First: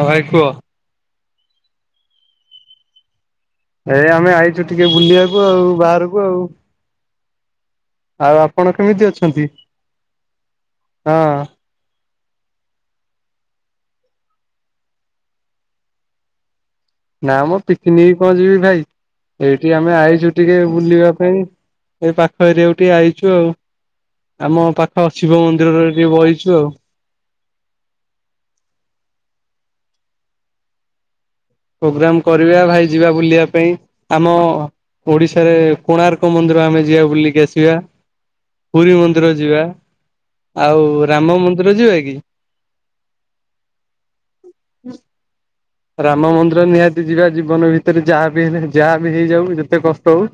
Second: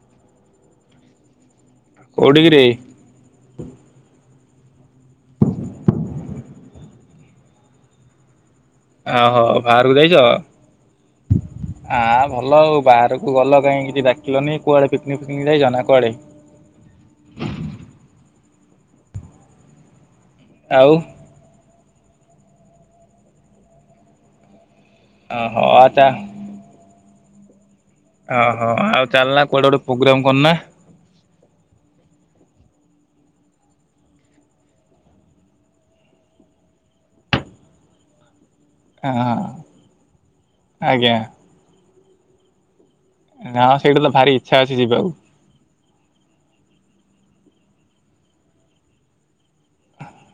ହଁ ଭାଇ କୁହ। କୋଉଠି କିରେ? ଏଇ ଆମେ ଆଇଚୁ ଟିକେ ବୁଲିବାକୁ ଆଉ ବାହାରକୁ ଆଉ। ଆଉ ଆପଣ କେମିତି ଓହୋ, ଅଛନ୍ତି? ବାହାରକୁ ଯାଇଚ? ହଁ ଆ, ଭଲ ଆଉ ବାହାରକୁ ଗଲ କାହିଁ କିଛି ଡାକିଲନି। କୁଆଡେ ପିକନିକ ଫିକନିକ ଯାଇଚ ନା କୁଆଡେ? ନା ମୋ ପିକନିକ କଣ ଯିବି ଭାଇ, ଏଇଠି ଆମେ ଆଇଚୁ ଟିକେ ଆଉ ବୁଲିବା ପାଇଁ। ଏଇ ପାଖ ଏରିଆକୁ ଟିକେ ଆଇଛୁ ଆଉ, ଆମ ପାଖ ଶିବ ଓହୋ ମନ୍ଦିରରେ ଆଚ୍ଛା ଟିକେ ବଇଛୁ ଆଉ। ଓହୋ, ଆଉ ଚାଲନା କୁଆଡେ ଗୋଟେ ପ୍ରୋଗ୍ରାମ୍ କରନା। ପ୍ରୋଗ୍ରାମ୍ କରିବା ଭାଇ ଯିବା ବୁଲିବା ପାଇଁ, ଆମ ଓଡିଶାରେ କୋଣାର୍କ ମନ୍ଦିର ଆମେ ଯିବା ବୁଲିକି ଆସିବା। ପୁରୀ ମନ୍ଦିର ହଁ ଯିବା, ଆଉ ଆଜ୍ଞା ରାମ ମନ୍ଦିର ଯିବା କି? ନା ସେଇଟା ତ ଭାରି ଇଚ୍ଛା ଅଛି ଯିବାକୁ। ରାମ ମନ୍ଦିର ନିହାତି ଯିବା, ଜୀବନ ଭିତରେ ଯାହା ବି ହେଲେ ଯାହା ବି ହେଇଯାଉ ଯେତେ କଷ୍ଟ ହଉ।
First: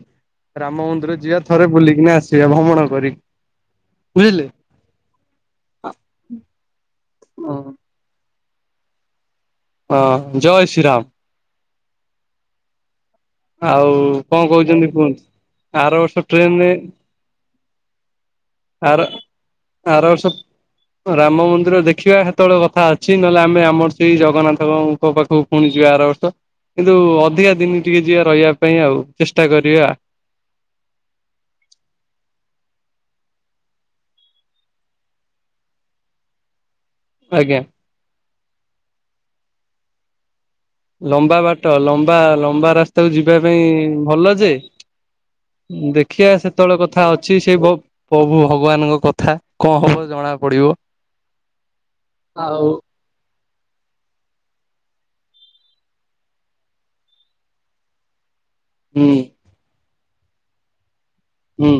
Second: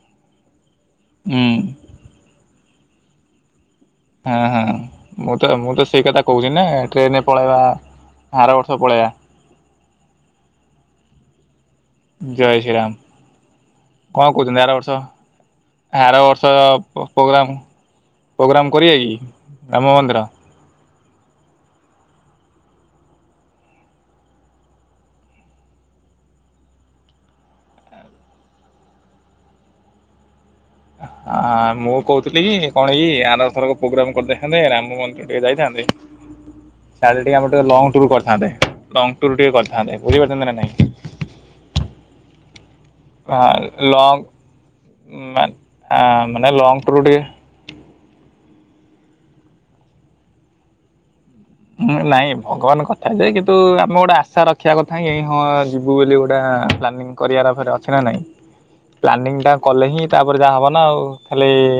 ରାମ ମନ୍ଦିର ଯିବା ହୁଁ ଥରେ ବୁଲିକିନା ଆସିବା ଭ୍ରମଣ କରି। ହଁ, ବୁଝିଲେ। ହଁ ମୁଁ ତ ମୁଁ ତ ସେଇ କଥା କହୁଛି ନା ଟ୍ରେନ୍ ରେ ହଁ। ପଳେଇବା। ଆର ବର୍ଷ ପଳେଇବା। ହଁ ଜୟ ଶ୍ରୀ ରାମ। ଜୟ ଶ୍ରୀ ରାମ। ଆଉ କଣ କହୁଚନ୍ତି? ଆର କହୁଛନ୍ତି ବର୍ଷ କୁହନ୍ତୁ? ଆର ବର୍ଷ ର ପ ପ୍ରୋଗ୍ରାାମ୍ ପ୍ରୋଗ୍ରମ୍ କରିବା ଆର କି ରାମ ଆର ମନ୍ଦିର? ବର୍ଷ ରାମ ମନ୍ଦିର ଦେଖିବା ସେତେବେଳେ କଥା ଅଛି, ନହେଲେ ଆମେ ଆମର ସେଇ ଜଗନ୍ନାଥଙ୍କ ପାଖକୁ ପୁଣି ଯିବା ଆର ବର୍ଷ, କିନ୍ତୁ ଅଧିକା ଦିନ ଟିକେ ଯିବା ରହିବା ପାଇଁ ଆଉ ଚେଷ୍ଟା କରିବା। ଏ ହଁ। ହଁ ମୁଁ କହୁଥିଲି କି କଣ ଏଇ ଆର ଥରକ ପ୍ରୋଗ୍ରାମ୍ କରିଦେଇଥାନ୍ତେ ରାମ ମନ୍ଦିର ଟିକେ ଯାଇଥାନ୍ତେ। ସାଡେ ଟିକେ ଆମର ଆଜ୍ଞା। ଟିକେ ଲଙ୍ଗ ଟୁର୍ କରିଥାନ୍ତେ, ଲଙ୍ଗ ଟୁରୂ ଟିକେ କରିଥାନ୍ତେ, ବୁଝିପାରୁଚନ୍ତି ନା ନାଇଁ? ଲମ୍ବା ବାଟ, ଲମ୍ବା ଲମ୍ବା ରାସ୍ତାକୁ ଯିବା ପାଇଁ ଲଙ୍ଗ ଭଲ ଯେ ମାନେ ଦେଖିଆ ମାନେ ଲଙ୍ଗ ସେତବେଳେ ଟୁର୍ କଥା ଟିକେ ଅଛି ସେଇ ଭ ପ୍ରଭୁ ଭଗବାନଙ୍କ କଥା କଣ ହବ ଜଣା ପଡିବ। ମୁଁ ନାଇଁ ଆଉ ଭଗବାନଙ୍କ ଥା ଯେ କିନ୍ତୁ ଆମେ ଗୋଟେ ଆଶା ରଖିବା କଥା ହଁ ଏଇ ଯିବୁ ବୋଲି ଗୋଟେ ପ୍ଲାନିଂ କରିବାର ଫେର୍ ଅଛି ନା ନାହିଁ। ହୁଁ ପ୍ଲାନିଂ ଟା କଲେ ହିଁ ତାପରେ ଯାହା ହବ ନା ଆଉ, ଖାଲି ହୁଁ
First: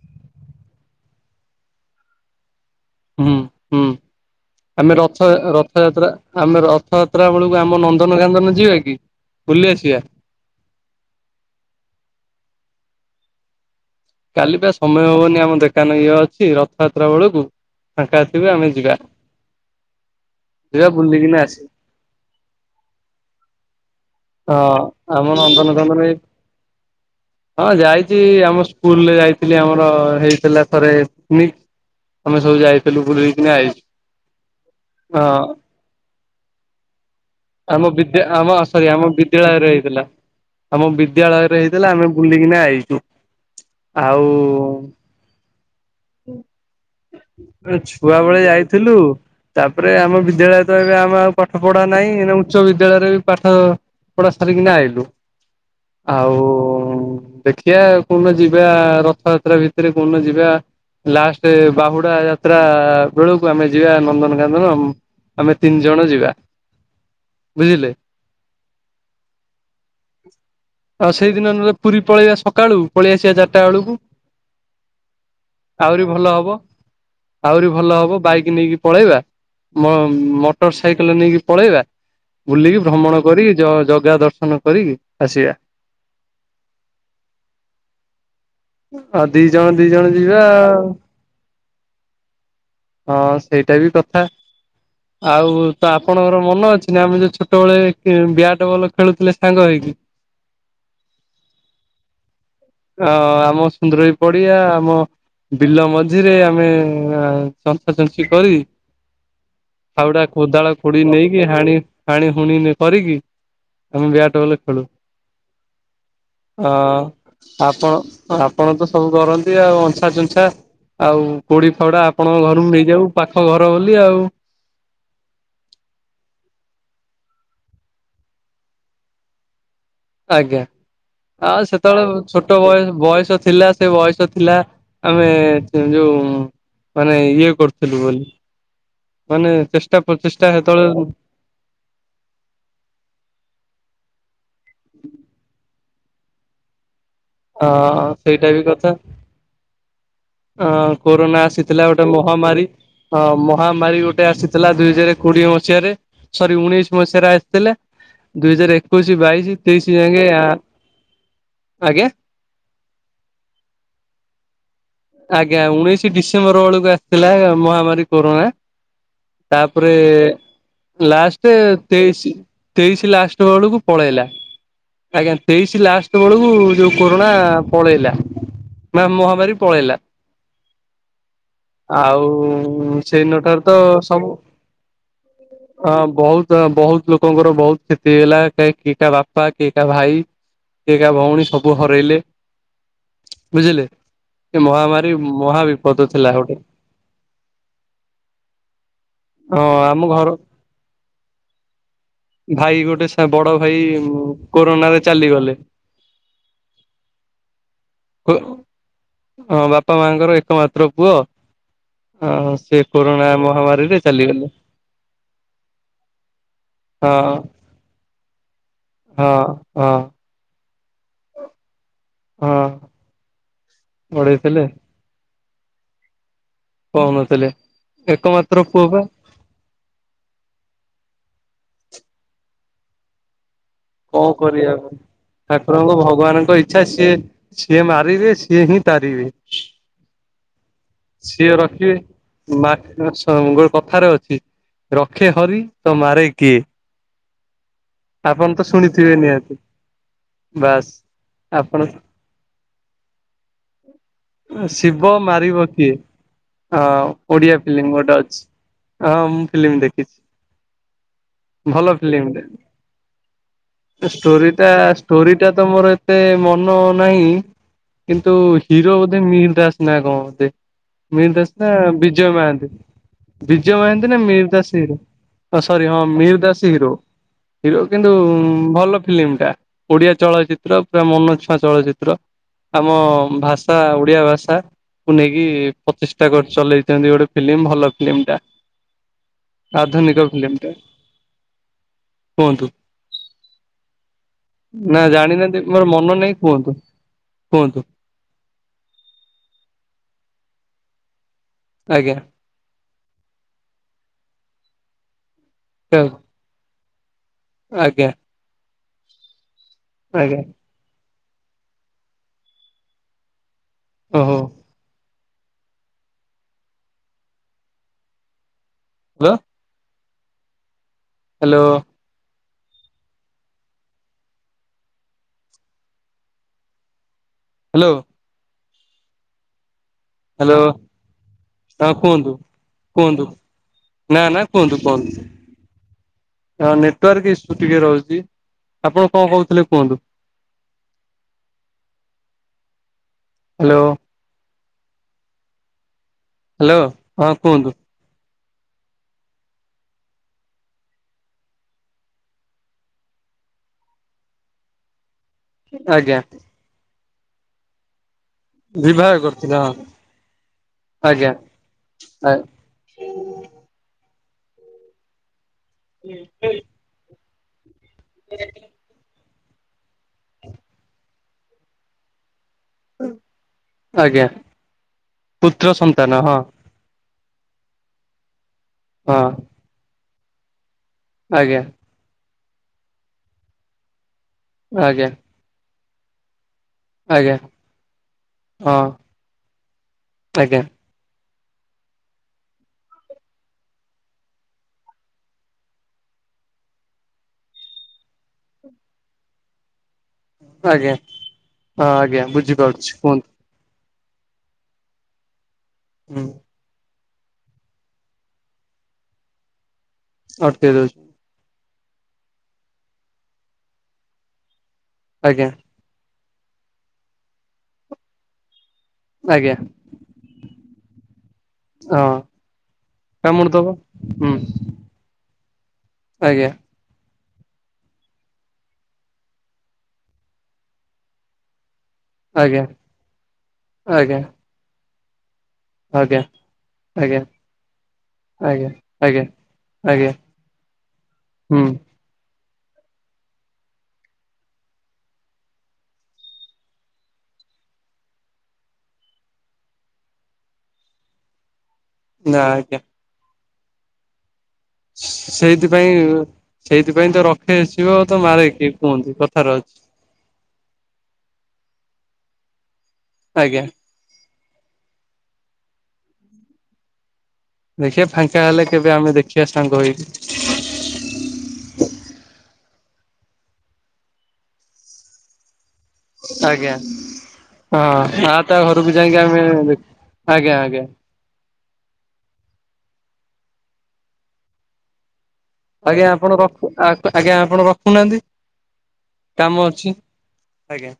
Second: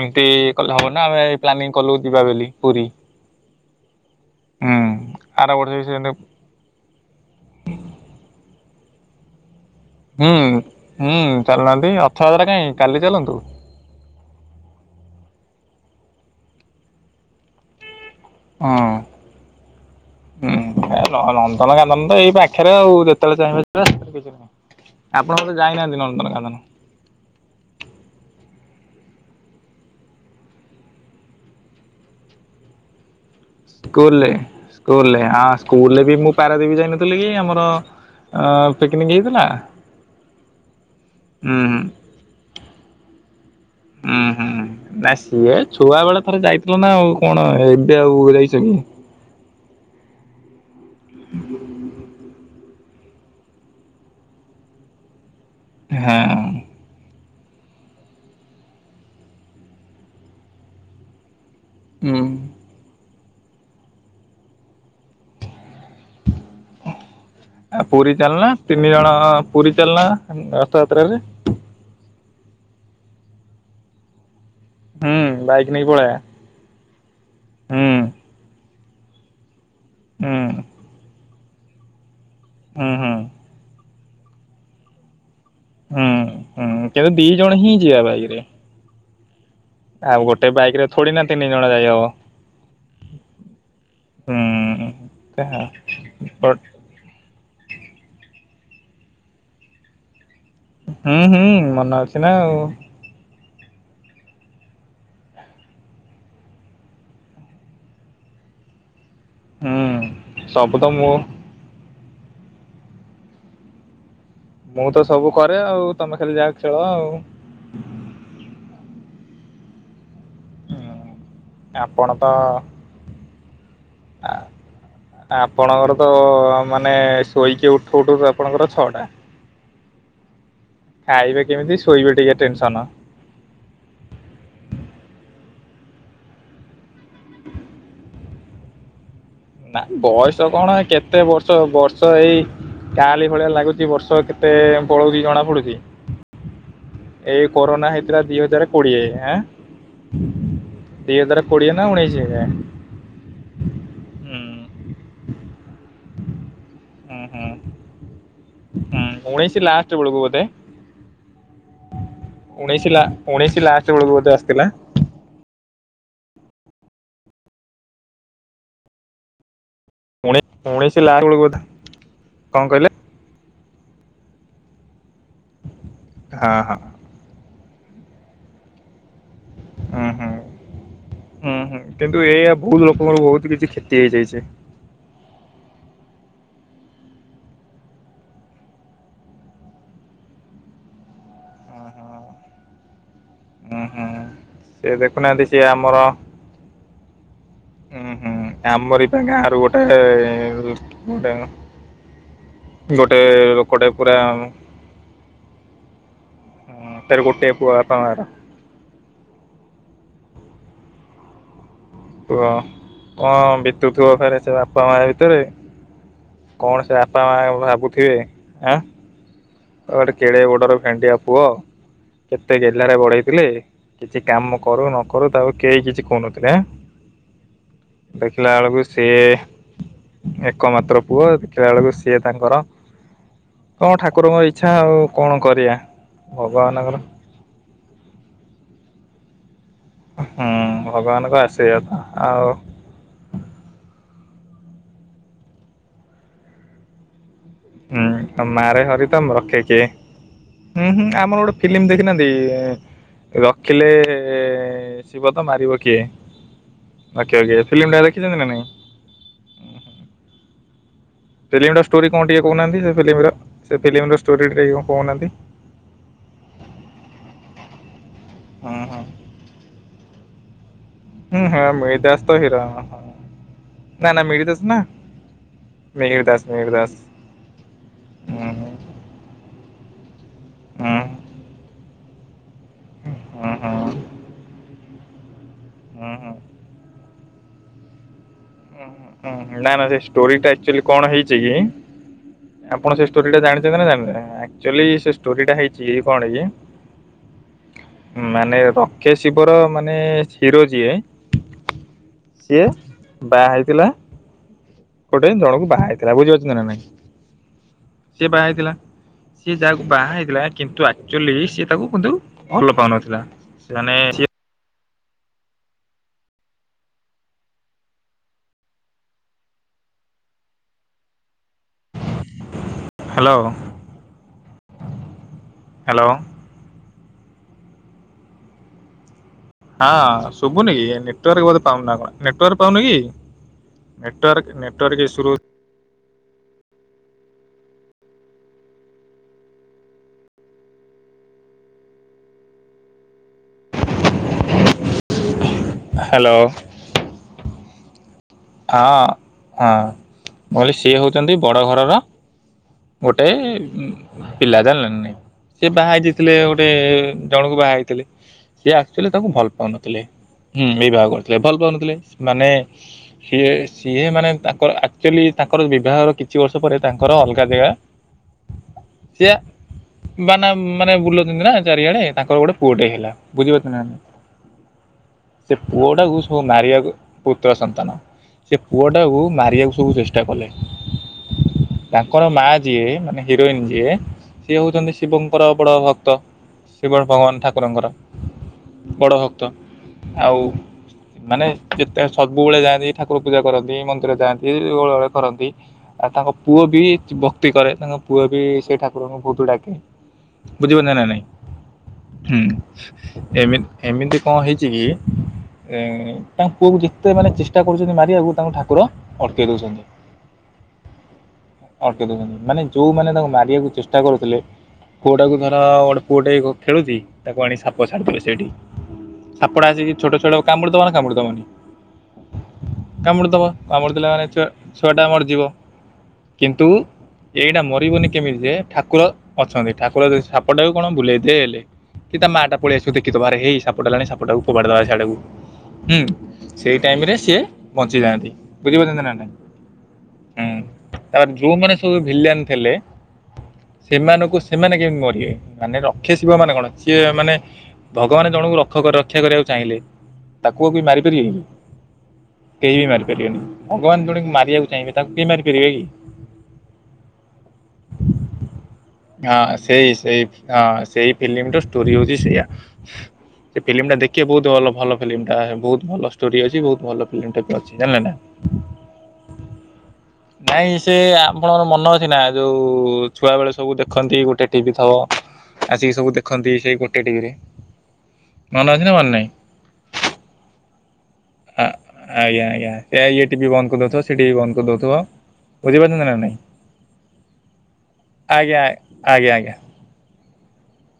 ଏମତି କଲେ ହବ ନା ଆମେ ପ୍ଲାନିଂ କଲୁ ଯିବା ବେଲି ପୁରୀ। ହୁଁ, ହୁଁ ହୁଁ ଆମେ ରଥ ଆର ବର୍ଷ ବି ରଥଯାତ୍ରା ସେମିତି ଆମେ ରଥଯାତ୍ରା ବେଳକୁ ଆମ ନନ୍ଦନକାନନ ଯିବା କି ବୁଲି ଆସିବା? ହୁଁ, ହୁଁ ଚାଲୁ ନାହାନ୍ତି ରଥଯାତ୍ରା କାଇଁ କାଲି ଚାଲନ୍ତୁ। କାଲି ପା ସମୟ ହବନି ଆମ ଦୋକାନ ଇଏ ଅଛି, ରଥଯାତ୍ରା ବେଳକୁ ଫାଙ୍କା ଅଛ ଥିବ ହଁ। ଆମେ ଯିବା, ଯିବା ବୁଲିକିନା ଆସି [inaudible] ନନ ତ ଏଇ ପାଖରେ ଆଉ ଯେତେବେଳେ ଚାହିଁବା ଯିବା, ସେଥିରେ କିଛି ହଁ ନାହିଁ, ଆମ ଆପଣ ତ ଯାଇନାହାନ୍ତି ନନ୍ଦନକାନନ ଏଇ ନନ୍ଦନକାନନ। ହଁ ଯାଇଚି ଆମ ସ୍କୁଲ୍ ରେ ଯାଇଥିଲି ଆମର ହେଇଥିଲା ଥରେ [inaudible] ନି ଆମେ ସବୁ ଯାଇଥିଲୁ ବୁଲିକିନା ଆଇଛୁ ହଁ। ସ୍କୁଲ୍ ରେ ବି ମୁଁ ପାରାଦୀପ ଯାଇନଥିଲି କି ଆମ ଆମ ବିଦ୍ୟା ଆମ ସରି ଆମ ବିଦ୍ୟାଳୟରେ ହେଇଥିଲା। ଆମ ହୁଁ ବିଦ୍ୟାଳୟରେ ହୁଁ। ହେଇଥିଲା, ଆମେ ବୁଲିକିନା ଆଇଚୁ, ହୁଁ ଆଉ ହୁଁ ନା ସିଏ ଛୁଆ ବେଳେ ଥରେ ଯାଇଥିଲ ନା, ଆଉ କଣ ଏବେ ଛୁଆ ଆଉ ବେଳେ ଯାଇଚ କି? ଯାଇଥିଲୁ ତାପରେ ଆମ ବିଦ୍ୟାଳୟ ତ ଏବେ ଆମେ ଆଉ ପାଠ ପଢା ନାହିଁ ଉଚ୍ଚ ବିଦ୍ୟାଳୟରେ ବି ପାଠ ପଢା ସାରିକିନା ଆଇଲୁ। ହଁ ଆଉ ଦେଖ ଖିଆ କୋଉଦିନ ଯିବା ରଥଯାତ୍ରା ଭିତରେ କୋଉଦିନ ଯିବା ଲାଷ୍ଟ ବାହୁଡା ହୁଁ। ଯା ଯାତ୍ରା ବେଳକୁ ଆମେ ଯିବା ନନ୍ଦନକାନନ ଆମେ ତିନି ଜଣ ଯିବା। ବୁଝିଲେ ପୁରୀ ଚାଲୁନା ତିନି ଜଣ ପୁରୀ ଚାଲୁନା ଆଉ ରଥଯାତ୍ରାରେ। ସେଇଦିନ ନହେଲେ ପୁରୀ ପଳେଇବା ସକାଳୁ ପଳେଇ ଆସିବା ଚାରିଟା ବେଳକୁ। ହୁଁ ବାଇକ୍ ଆହୁରି ଭଲ ହବ ଆହୁରି ହୁଁ। ଭଲ ହବ ବାଇକ ନେଇକି ପଳେଇବା। ମ ହୁଁ ମୋଟର ସାଇକେଲ ନେଇକି ପଳେଇବା। ବୁଲିକି ହୁଁ ହୁଁ ଭ୍ରମଣ କର ଯ ଜଗା ଦର୍ ନ କରିକି ଆସିବା। ହୁଁ ହୁଁ କିନ୍ତୁ ଦି ଜଣ ହିଁ ଯିବା ବାଇକ୍ ରେ। ଆଉ ଦି ଜଣ ଦି ଜଣ ଆଉ ଯିବା। ଗୋଟେ ବାଇକ ରେ ଥୋଡି ନା ତିନି ଜଣ ଯାଇହବ। ହଁ ସେଇଟା ବି କଥା ହୁଁ ଆଉ ତାହା ତ ଆପଣଙ୍କର ମନ ହୁଁ ଅଛି? ସ ଆମେ ଯୋଉ ଛୋଟବେଳେ ବ୍ୟାଟ୍ ବଲ ଖେଳୁଥିଲେ ସାଙ୍ଗ ହେଇକି ହୁଁ ହୁଁ ମନ ଅଛି ନା ଆଉ। ହ ଆମ ସୁନ୍ଦର ବି ପଡିଆ ଆମ ବିଲ ମଝିରେ ଆମେ ଚଞ୍ଚ୍ଛା ଚଞ୍ଛି କରି ହୁଁ ଫାଉଡା କୋଦାଳ ସବୁ ତ କୋଡି ମୁଁ ନେଇକି ଆ ହାଣି ହାଣି ହୁଣିନେ କରିକି ଆମେ ବ୍ୟାଟ ବଲ ଖେଳୁ ମୁଁ ତ ସବୁ କରେ ଆଉ ତମେ ଖାଲି ଯାହା ଅ ଖେଳ ଆଉ। ଆପଣ ଆପଣ ତ ସବୁ କରନ୍ତି ଆଉ ଉଁଛା ଚୁଁଛା। ଆଉ କୋଡି ଫାଉଡା ଆପଣ ତ ଆପଣଙ୍କ ଘରକୁ ନେଇଯାଉ ପାଖ ଘର ବୋଲି ଆଉ। ଆପଣଙ୍କର ତ ମାନେ ଶୋଇକି ଉଠୁ ଉଠୁ ଆପଣଙ୍କର ଛଅଟା। ଆଜ୍ଞା ଖାଇବେ ଆଉ କେମିତି ଶୋଇବେ ସେତେବେଳେ ଟିକେ ଛୋଟ ଟେନସନ ବୟ ବୟସ ଥିଲା ସେ ଲ ବୟସ ଥିଲା ଆମେ ଯେ ଯୋଉ ମାନେ ଇଏ କରୁଥିଲୁ ବୋଲି ମାନେ ନା ଚେଷ୍ଟା ବୟସ ପ୍ରଚେଷ୍ଟା କଣ ସେତେବେଳେ କେତେ ବର୍ଷ ବର୍ଷ ଏଇ କାଲି ଭଳିଆ ଲାଗୁଛି ବର୍ଷ କେତେ ପଳଉଛି ଜଣା ପଡୁଛି। ଏଇ ଅ କରୋନା ହେଇଥିଲା ଦି ସେଇଟା ବି ହଜାର କଥା କୋଡିଏଁ। ଅ କୋରୋନା ନା ଆସିଥିଲା ଗୋଟେ ଉଣେଇଶି ହୁଁ ମହାମାରୀ। ହଁ ମହାମାରୀ ଗୋଟେ ହୁଁ ଆସିଥିଲା ଦୁଇ ହଜାର କୋଡିଏ ମସିହାରେ ସରି ଉଣେଇଶି। ହୁଁ ମସିଆରେ ଆସିଥିଲା ଦୁଇ ହଜାର ହୁଁ ଏକୋଇଶି ବାଇଶି ଉଣେଇଶି ଲାଷ୍ଟ ତେଇଶି ବେଳକୁ ଯାକେ ବୋଧେ ଆଁ ଆଜ୍ଞା। ଉଣେଇଶ ଲା ଉଣେଇଶି ଲାଷ୍ଟ ବେଳକୁ ବୋଧେ ଆସିଥିଲା? ଆଜ୍ଞା ଉଣେଇଶି ଡିସେମ୍ବର ବେଳକୁ ଆସିଥିଲା ମହାମାରୀ କୋରନା। ତାପରେ ଉଣେ ଉଣେଇଶି ବେଳକୁ ଲାଷ୍ଟ ବୋଧେ ତେଇଶି କଣ କହିଲେ ତେଇଶି ଲାଷ୍ଟ ବେଳକୁ ପଳେଇଲା ଆଜ୍ଞା ତେଇଶି ଲାଷ୍ଟ ବେଳକୁ ହଁ ହଁ ଯୋଉ କୋରନା ପଳେଇଲା। ମା ମହାମାରୀ ପଳେଇଲା। ହୁଁ ହୁଁ ହୁଁ ହୁଁ କିନ୍ତୁ ଆଉ ଏଇଆ ଉଁ ବହୁତ ଉଁ ଲୋକଙ୍କର ସେଇ ଦିନ ବହୁତ ଠାରୁ କିଛି ତ କ୍ଷତି ସବୁ ହେଇଯାଇଛି। ଅ ବହୁତ ବହୁତ ଲୋକଙ୍କର ବହୁତ କ୍ଷତି ହେଲା କିଏ କା ବାପା କିଏ କା ଭାଇ। କିଏ କା ଭଉଣୀ ସବୁ ହୁଁ ହୁଁ ହରେଇଲେ ହୁଁ ବୁଝିଲେ। ହୁଁ ଏ ସେ ମହାମାରୀ ଦେଖୁନାହାନ୍ତି ସିଏ ମହା ବିପଦ ଆମର ଥିଲା ଗୋଟେ ହୁଁ ହୁଁ ଆମରି ପା ଗାଁ ରୁ ହଁ ଗୋଟେ ଏଁ ଆମ ଘର ଏଁ ଗୋଟେ ଭାଇ ଗୋଟେ ବଡ ଭାଇ ଲୋକଟେ ପୁରା ଉଁ, କୋରୋନା ରେ ଚାଲିଗଲେ। ହୁଁ ତାର ଗୋଟେ ପୁଅ ବାପା ମାଆର। କୋ ହଁ ବାପା ମାଙ୍କର ଏକ ମାତ୍ର ପୁଅ। କୁହ ହଁ ସେ କୋରୋନା କଣ ମହାମାରୀରେ ବିତୁଥିବ ଫେରେ ଚାଲିଗଲେ ସେ ବାପା ମା ଭିତରେ। କଣ ସେ ବାପା ହଁ ମା ଭାବୁଥିବେ ଆଁ। ହଁ। ଆଉ ହଁ। ଗଟେ କେଡେ ବଡର ଭେଣ୍ଡିଆ ପୁଅ। କେତେ ହଁ ଗେଲାରେ ବଢେଇଥିଲେ କିଛି କାମ ବଢେଇଥିଲେ କରୁ ନ କରୁ ତାକୁ କେହି କିଛି କହୁନଥିଲେ ଏଁ। କହୁନଥିଲେ ଦେଖିଲା ଏକମାତ୍ର ଆଳକୁ ପୁଅ ପା। ସିଏ ଏକ ମାତ୍ର ପୁଅ ଦେଖିଲା ଆଳକୁ ସିଏ ତାଙ୍କର କଣ ଠାକୁରଙ୍କ ଇ ଠାକୁରଙ୍କ ଭଗବାନଙ୍କ ଇଚ୍ଛା ଭଗବାନଙ୍କର ସିଏ ସିଏ ମାରିବେ ସିଏ ହିଁ ତାରିବେ। ହୁଁ ଭଗବାନଙ୍କ ସିଏ ଆଶୀର୍ବାଦ ରଖିବେ ଆଉ ମା [unintelligible] ହଁ ଗୋଟେ କଥାରେ ଅଛି ରଖେ ହରି ତ ମାରେ କିଏ? ହୁଁ ଆପଣ ତ ମାରେ ହରି ଶୁଣିଥିବେ ତ ନିହାତି ରଖେ କିଏ? ବାସ୍ ହୁଁ ହୁଁ ଆମର ଗୋଟେ ଫିଲ୍ମ ଆପଣ ଦେଖିନାହାନ୍ତି। ରଖିଲେ ଶିବ ତ ମାରିବ କିଏ? ହଁ ରଖିବ ଓଡିଆ କିଏ ଫିଲ୍ମ ଟା ଗୋଟେ ଦେଖିଛନ୍ତି ଅଛି ନା ନାଇଁ ହଁ ମୁଁ ଫିଲ୍ମ ଦେଖିଚି। ଫିଲ୍ମ ର ଷ୍ଟୋରି କଣ ଟିକେ କହୁନାହାନ୍ତି ସେ ଫିଲ୍ମ ର ସେ ଫିଲ୍ମର ଷ୍ଟୋରି ଟିକେ ଷ୍ଟୋରିଟା କଣ କହୁନାହାନ୍ତି। ଷ୍ଟୋରିଟା ତ ମୋର ଏତେ ମନ ନାହିଁ କିନ୍ତୁ ହୁଁ ହିରୋ ହୁଁ ବୋଧେ ମିହିର ଦାସ। ନା କଣ ଦି ମିର ହୁଁ ଦାସ ହଁ ନା ମିହିର ଦାସ ବିଜୟ ତ ହିରୋ ମହାନ୍ତି ବିଜୟ ମହାନ୍ତି ନା ମିର ଦାସ ଇଏ ଅ ସରି ହଁ ମିହିର ଦାସ ହିରୋ। ହିରୋ କିନ୍ତୁ ହୁଁ ହୁଁ ଭଲ ଫିଲ୍ମ ଟା ଓଡିଆ ଚଳଚିତ୍ର ହୁଁ ପୁରା ମନ ଛୁଆଁ ଚଳଚି ତ୍ର ଆମ ହୁଁ ହୁଁ ଭାଷା ହୁଁ ଓଡିଆ ଭାଷା। କୁ ନେଇକି ପ୍ରଚେଷ୍ଟା ହୁଁ କରି ଚଲେଇଛନ୍ତି ଗୋଟେ ଫିଲ୍ମ ଭଲ ଫିଲ୍ମ ଟା। ଉଁ ହୁଁ ନାଇ ନାଇ ସେ ଆଧୁନିକ ଷ୍ଟୋରି ଟା ଆକ୍ଚୁଆଲି କଣ ହେଇଛି କି? କୁହନ୍ତୁ ଆପଣ ସେ ଷ୍ଟୋରି ଟା ଜାଣିଛନ୍ତି ନା ଜା ଆକଚୁଆଲି ନା ସେ ଷ୍ଟୋରୀ ଟା ଜାଣିନାହାନ୍ତି ମୋର ହେଇଚି ମନ କଣ ନାହିଁ କି? କୁହନ୍ତୁ କୁହନ୍ତୁ। ମାନେ ରଖେ ଶିବର ମାନେ ହିରୋ ଯିଏ। ଆଜ୍ଞା। ସିଏ। ବାହା ହେଇଥିଲା ଗୋଟେ ଜଣକୁ ବାହା ହେଇଥିଲା ବୁଝିପାରୁଛନ୍ତି ନା ନାଇଁ। ଆଜ୍ଞା। ସିଏ ବାହା ହେଇଥିଲା ସିଏ ଯାହାକୁ ବାହା ଆଜ୍ଞା ହେଇଥିଲା କିନ୍ତୁ ଆ ଚୁଲି ସି ତାକୁ କିନ୍ତୁ ଭଲ ପାଉନଥିଲା ମାନେ ସିଏ ଓହୋ hello. Hello hello hello hello ହଁ ହ୍ୟାଲୋ ଶୁଭୁନି କି ନେଟାର୍କ ବୋଧେ ପାଉନି ହଁ ନା କଣ କୁହନ୍ତୁ ନେଟାର୍ ପାଉନି କି? କୁହନ୍ତୁ ନା ନା ନେଟୱାର୍କ ନେଟୱାର୍କ ଈସୁ ହଁ ନେଟୱାର୍କ ଇସ୍ୟୁ ଟିକେ ରହୁଛି ଆପଣ କଣ କହୁଥିଲେ କୁହନ୍ତୁ ହ୍ୟାଲୋ ହ୍ୟାଲୋ ହ୍ୟାଲୋ ହଁ କୁହନ୍ତୁ ହଁ ହଁ କହିଲ ସିଏ ହେଉଛନ୍ତି ବଡ଼ ଘରର ଗୋଟେ ପିଲା ଜାଣିଲି ସେ ବାହା ଆଜ୍ଞା ହେଇଯାଇଥିଲେ ଗୋଟେ ଜଣକୁ ବାହା ହେଇଥିଲେ ସେ ଆକ୍ଚୁଆଲି ବିବାହ ତାକୁ ଭଲ କରୁଥିଲେ ହଁ ପାଉନଥିଲେୁଁ ବିବାହ ଆଜ୍ଞା କରୁଥିଲେ ଭଲ ପାଉନଥିଲେ ମାନେ ସିଏ ସିଏ ମାନେ ତାଙ୍କର ଆକ୍ଚୁଆଲି ତାଙ୍କର ବିବାହର କିଛି ବର୍ଷ ପରେ ତାଙ୍କର ଅଲଗା ଜାଗା ସେ ସେଆ ବାନା ମାନେ ବୁଲଛନ୍ତି ନା ଚାରିଆଡେ ତାଙ୍କର ଗୋଟେ ପୁଅଟେ ହେଲା ବୁଝିପାରୁ ନା ଆଜ୍ଞା ସେ ପୁତ୍ର ସନ୍ତାନ ପୁଅଟାକୁ ହଁ ସବୁ ମାରିବାକୁ ପୁତ୍ର ସନ୍ତାନ ସେ ପୁଅ ଟାକୁ ହଁ ମାରିବାକୁ ସବୁ ଚେଷ୍ଟା କଲେ ଆଜ୍ଞା। ତାଙ୍କର ମା ଯିଏ ମାନେ ହିରୋଇନ ଯିଏ ସିଏ ହଉଛନ୍ତି ଆଜ୍ଞା ଶିବଙ୍କର ବଡ ଭକ୍ତ। ଶିବ ଆଜ୍ଞା ଭଗବାନ ଠାକୁରଙ୍କର ହଁ ବଡ଼ ଭକ୍ତ ଆଉ ଆଜ୍ଞା ମାନେ ଯେତେ ସବୁବେଳେ ଯାଆନ୍ତି ଠାକୁର ପୂଜା କରନ୍ତି ମନ୍ଦିର ଯାଆନ୍ତି ଓଳାଓଳି କରନ୍ତି। ଆଉ ତାଙ୍କ ପୁଅ ବି ଭକ୍ତି କରେ ତାଙ୍କ ପୁଅ ବି ସେଇ ଠାକୁରଙ୍କୁ ବହୁତ ଡାକେ। ବୁଝିପାରୁଛ ନା ଆଜ୍ଞା ନା ନାଇଁ ହଁ ଆଜ୍ଞା ବୁଝିପାରୁଛି କୁହନ୍ତୁ ହୁଁ ଏମିତି ଏମିତି କଣ ହେଇଛି କି ଏ ହୁଁ ତା ପୁଅକୁ ଯେତେ ମାନେ ଚେଷ୍ଟ ଚେଷ୍ଟା କରୁଛନ୍ତି ମାରି ଆକୁ ତାଙ୍କୁ ଠାକୁର ଅଟକେଇ ଦଉଛନ୍ତି। ଅଟକେଇ ଦଉଛନ୍ତି। ଅଟକି ଦଉଛନ୍ତି ମାନେ ଯୋଉମାନେ ତାଙ୍କୁ ମାରିବାକୁ ଚେଷ୍ଟା କରୁଥିଲେ ପୁଅଟାକୁ ଆଜ୍ଞା ଧର ଗୋଟେ ପୁଅଟେଇ ଖେଳୁଛି ତାକୁ ଆଣି ସାପ ଛାଡିଦେବେ ସେଇଠି। ଆଜ୍ଞା ସାପଟା ଆସିକି ଛୋଟ ଛୁଆଟାକୁ କାମୁଡ଼ିଦବ ନା କାମୁଡିଦବନି? ହଁ। କାମୁଡ଼ିଦବ କାମୁଡିଦବ କାମୁଡ଼ି ଦେଲା ମାନେ ହୁଁ ଛୁ-ଛୁଆଟା ମରିଯିବ ଆଜ୍ଞା କିନ୍ତୁ ଏଇଟା ମରିବନି କେମିତି ଯେ ଠାକୁର ଅଛନ୍ତି ଠାକୁର ସାପଟାକୁ କଣ ବୁଲେଇ ଦେଲେ। କି ତା ମା ଟା ଆଜ୍ଞା ପଳେଇ ଆସିବ ଦେଖି ଦବ ଆରେ ହେଇ ସାପଟାଲାଣି ଆଜ୍ଞା ସାପଟାକୁ ଫୋପାଡିଦବା ସାଡକୁ ହୁଁ ଆଜ୍ଞା ସେଇ ଟାଇମରେ ଆଜ୍ଞା ସେ ବଞ୍ଚିଯାନ୍ତି ଆଜ୍ଞା ବୁଝିପାରୁଛନ୍ତି ନା ଆଜ୍ଞା ନାହିଁ ଆଜ୍ଞା ହୁଁ ତାପରେ ହୁଁ ଯୋଉମାନେ ସେ ଭିଲିଆନ ଥିଲେ ସେମାନଙ୍କୁ ସେମାନେ କେମିତି ମରିବେ ମାନେ ରକ୍ଷେ ଶିବ ମାନେ କଣ ସିଏ ମାନେ ଭଗବାନ ଜଣଙ୍କୁ ରକ୍ଷ ରକ୍ଷା କରିବାକୁ ଚାହିଁଲେ ତାକୁ ଆଉ କିଏ ମାରିପାରିବେ କି? ନା କେହି ଆଜ୍ଞା ବି ମାରି ପାରିବେନି ଭଗବାନ ଜଣଙ୍କୁ ମାରିବାକୁ ଚାହିଁବେ ତାକୁ କେହି ମାରିପାରିବେ କି ସେଇଥିପାଇଁ ସେଇଥିପାଇଁ ତ ରକ୍ଷେ ଶିବ ତ ମାରେ କିଏ କୁହନ୍ତି କଥାର ଅଛି। ହଁ, ସେଇ ସେଇ ଫିଲ୍ମର ଷ୍ଟୋରି ହଉଛି ସେଇୟା ସେ ଆଜ୍ଞା ଫିଲ୍ମ ଟା ଦେଖ ଟିକେ ବହୁତ ଭଲ-ଭଲ ଫିଲ୍ମଟା ବହୁତ ଭଲ ଷ୍ଟୋରି ଅଛି ବହୁତ ଭଲ [inaudible] ଟାଇପ୍ ର ଅଛି। ଜାଣିଲେ ଦେଖିବା ନା ଫାଙ୍କା ହେଲେ କେବେ ଆମେ ଦେଖିବା ସାଙ୍ଗ ହେଇକି। ନାଇଁ ସେ ଆପଣଙ୍କର ମନ ଅଛି ନା ଯୋଉ ଛୁଆ ବେଳେ ସବୁ ଦେଖନ୍ତି ଗୋଟେ ଟିଭି ଥବ। ଆସିକି ସବୁ ଦେଖନ୍ତି ଆଜ୍ଞା, ସେଇ ଗୋଟେ ଟିଭିରେ ହଁ ଆ ତା ମନେ ଅଛି ନା ଘରକୁ ମନେ ଯାଇକି ନାହିଁ? ଆମେ ଦେଖୁ ଆଜ୍ଞା-ଆଜ୍ଞା। ଆଜ୍ଞା-ଆଜ୍ଞା ଇଏ ଟିଭି ବନ୍ଦ କରିଦଉଥିବ ସିଏ ଟିଭି ବନ୍ଦ କରିଦଉଥିବ। ବୁଝିପାରୁଛନ୍ତି ଆଜ୍ଞା ନା ନାଇଁ ଆପଣ ରଖୁ ଆଜ୍ଞା ଆପଣ ରଖୁନାହାନ୍ତି ଆଜ୍ଞା ଆଜ୍ଞା ଆଜ୍ଞା। କାମ ଅଛି। ଆଜ୍ଞା।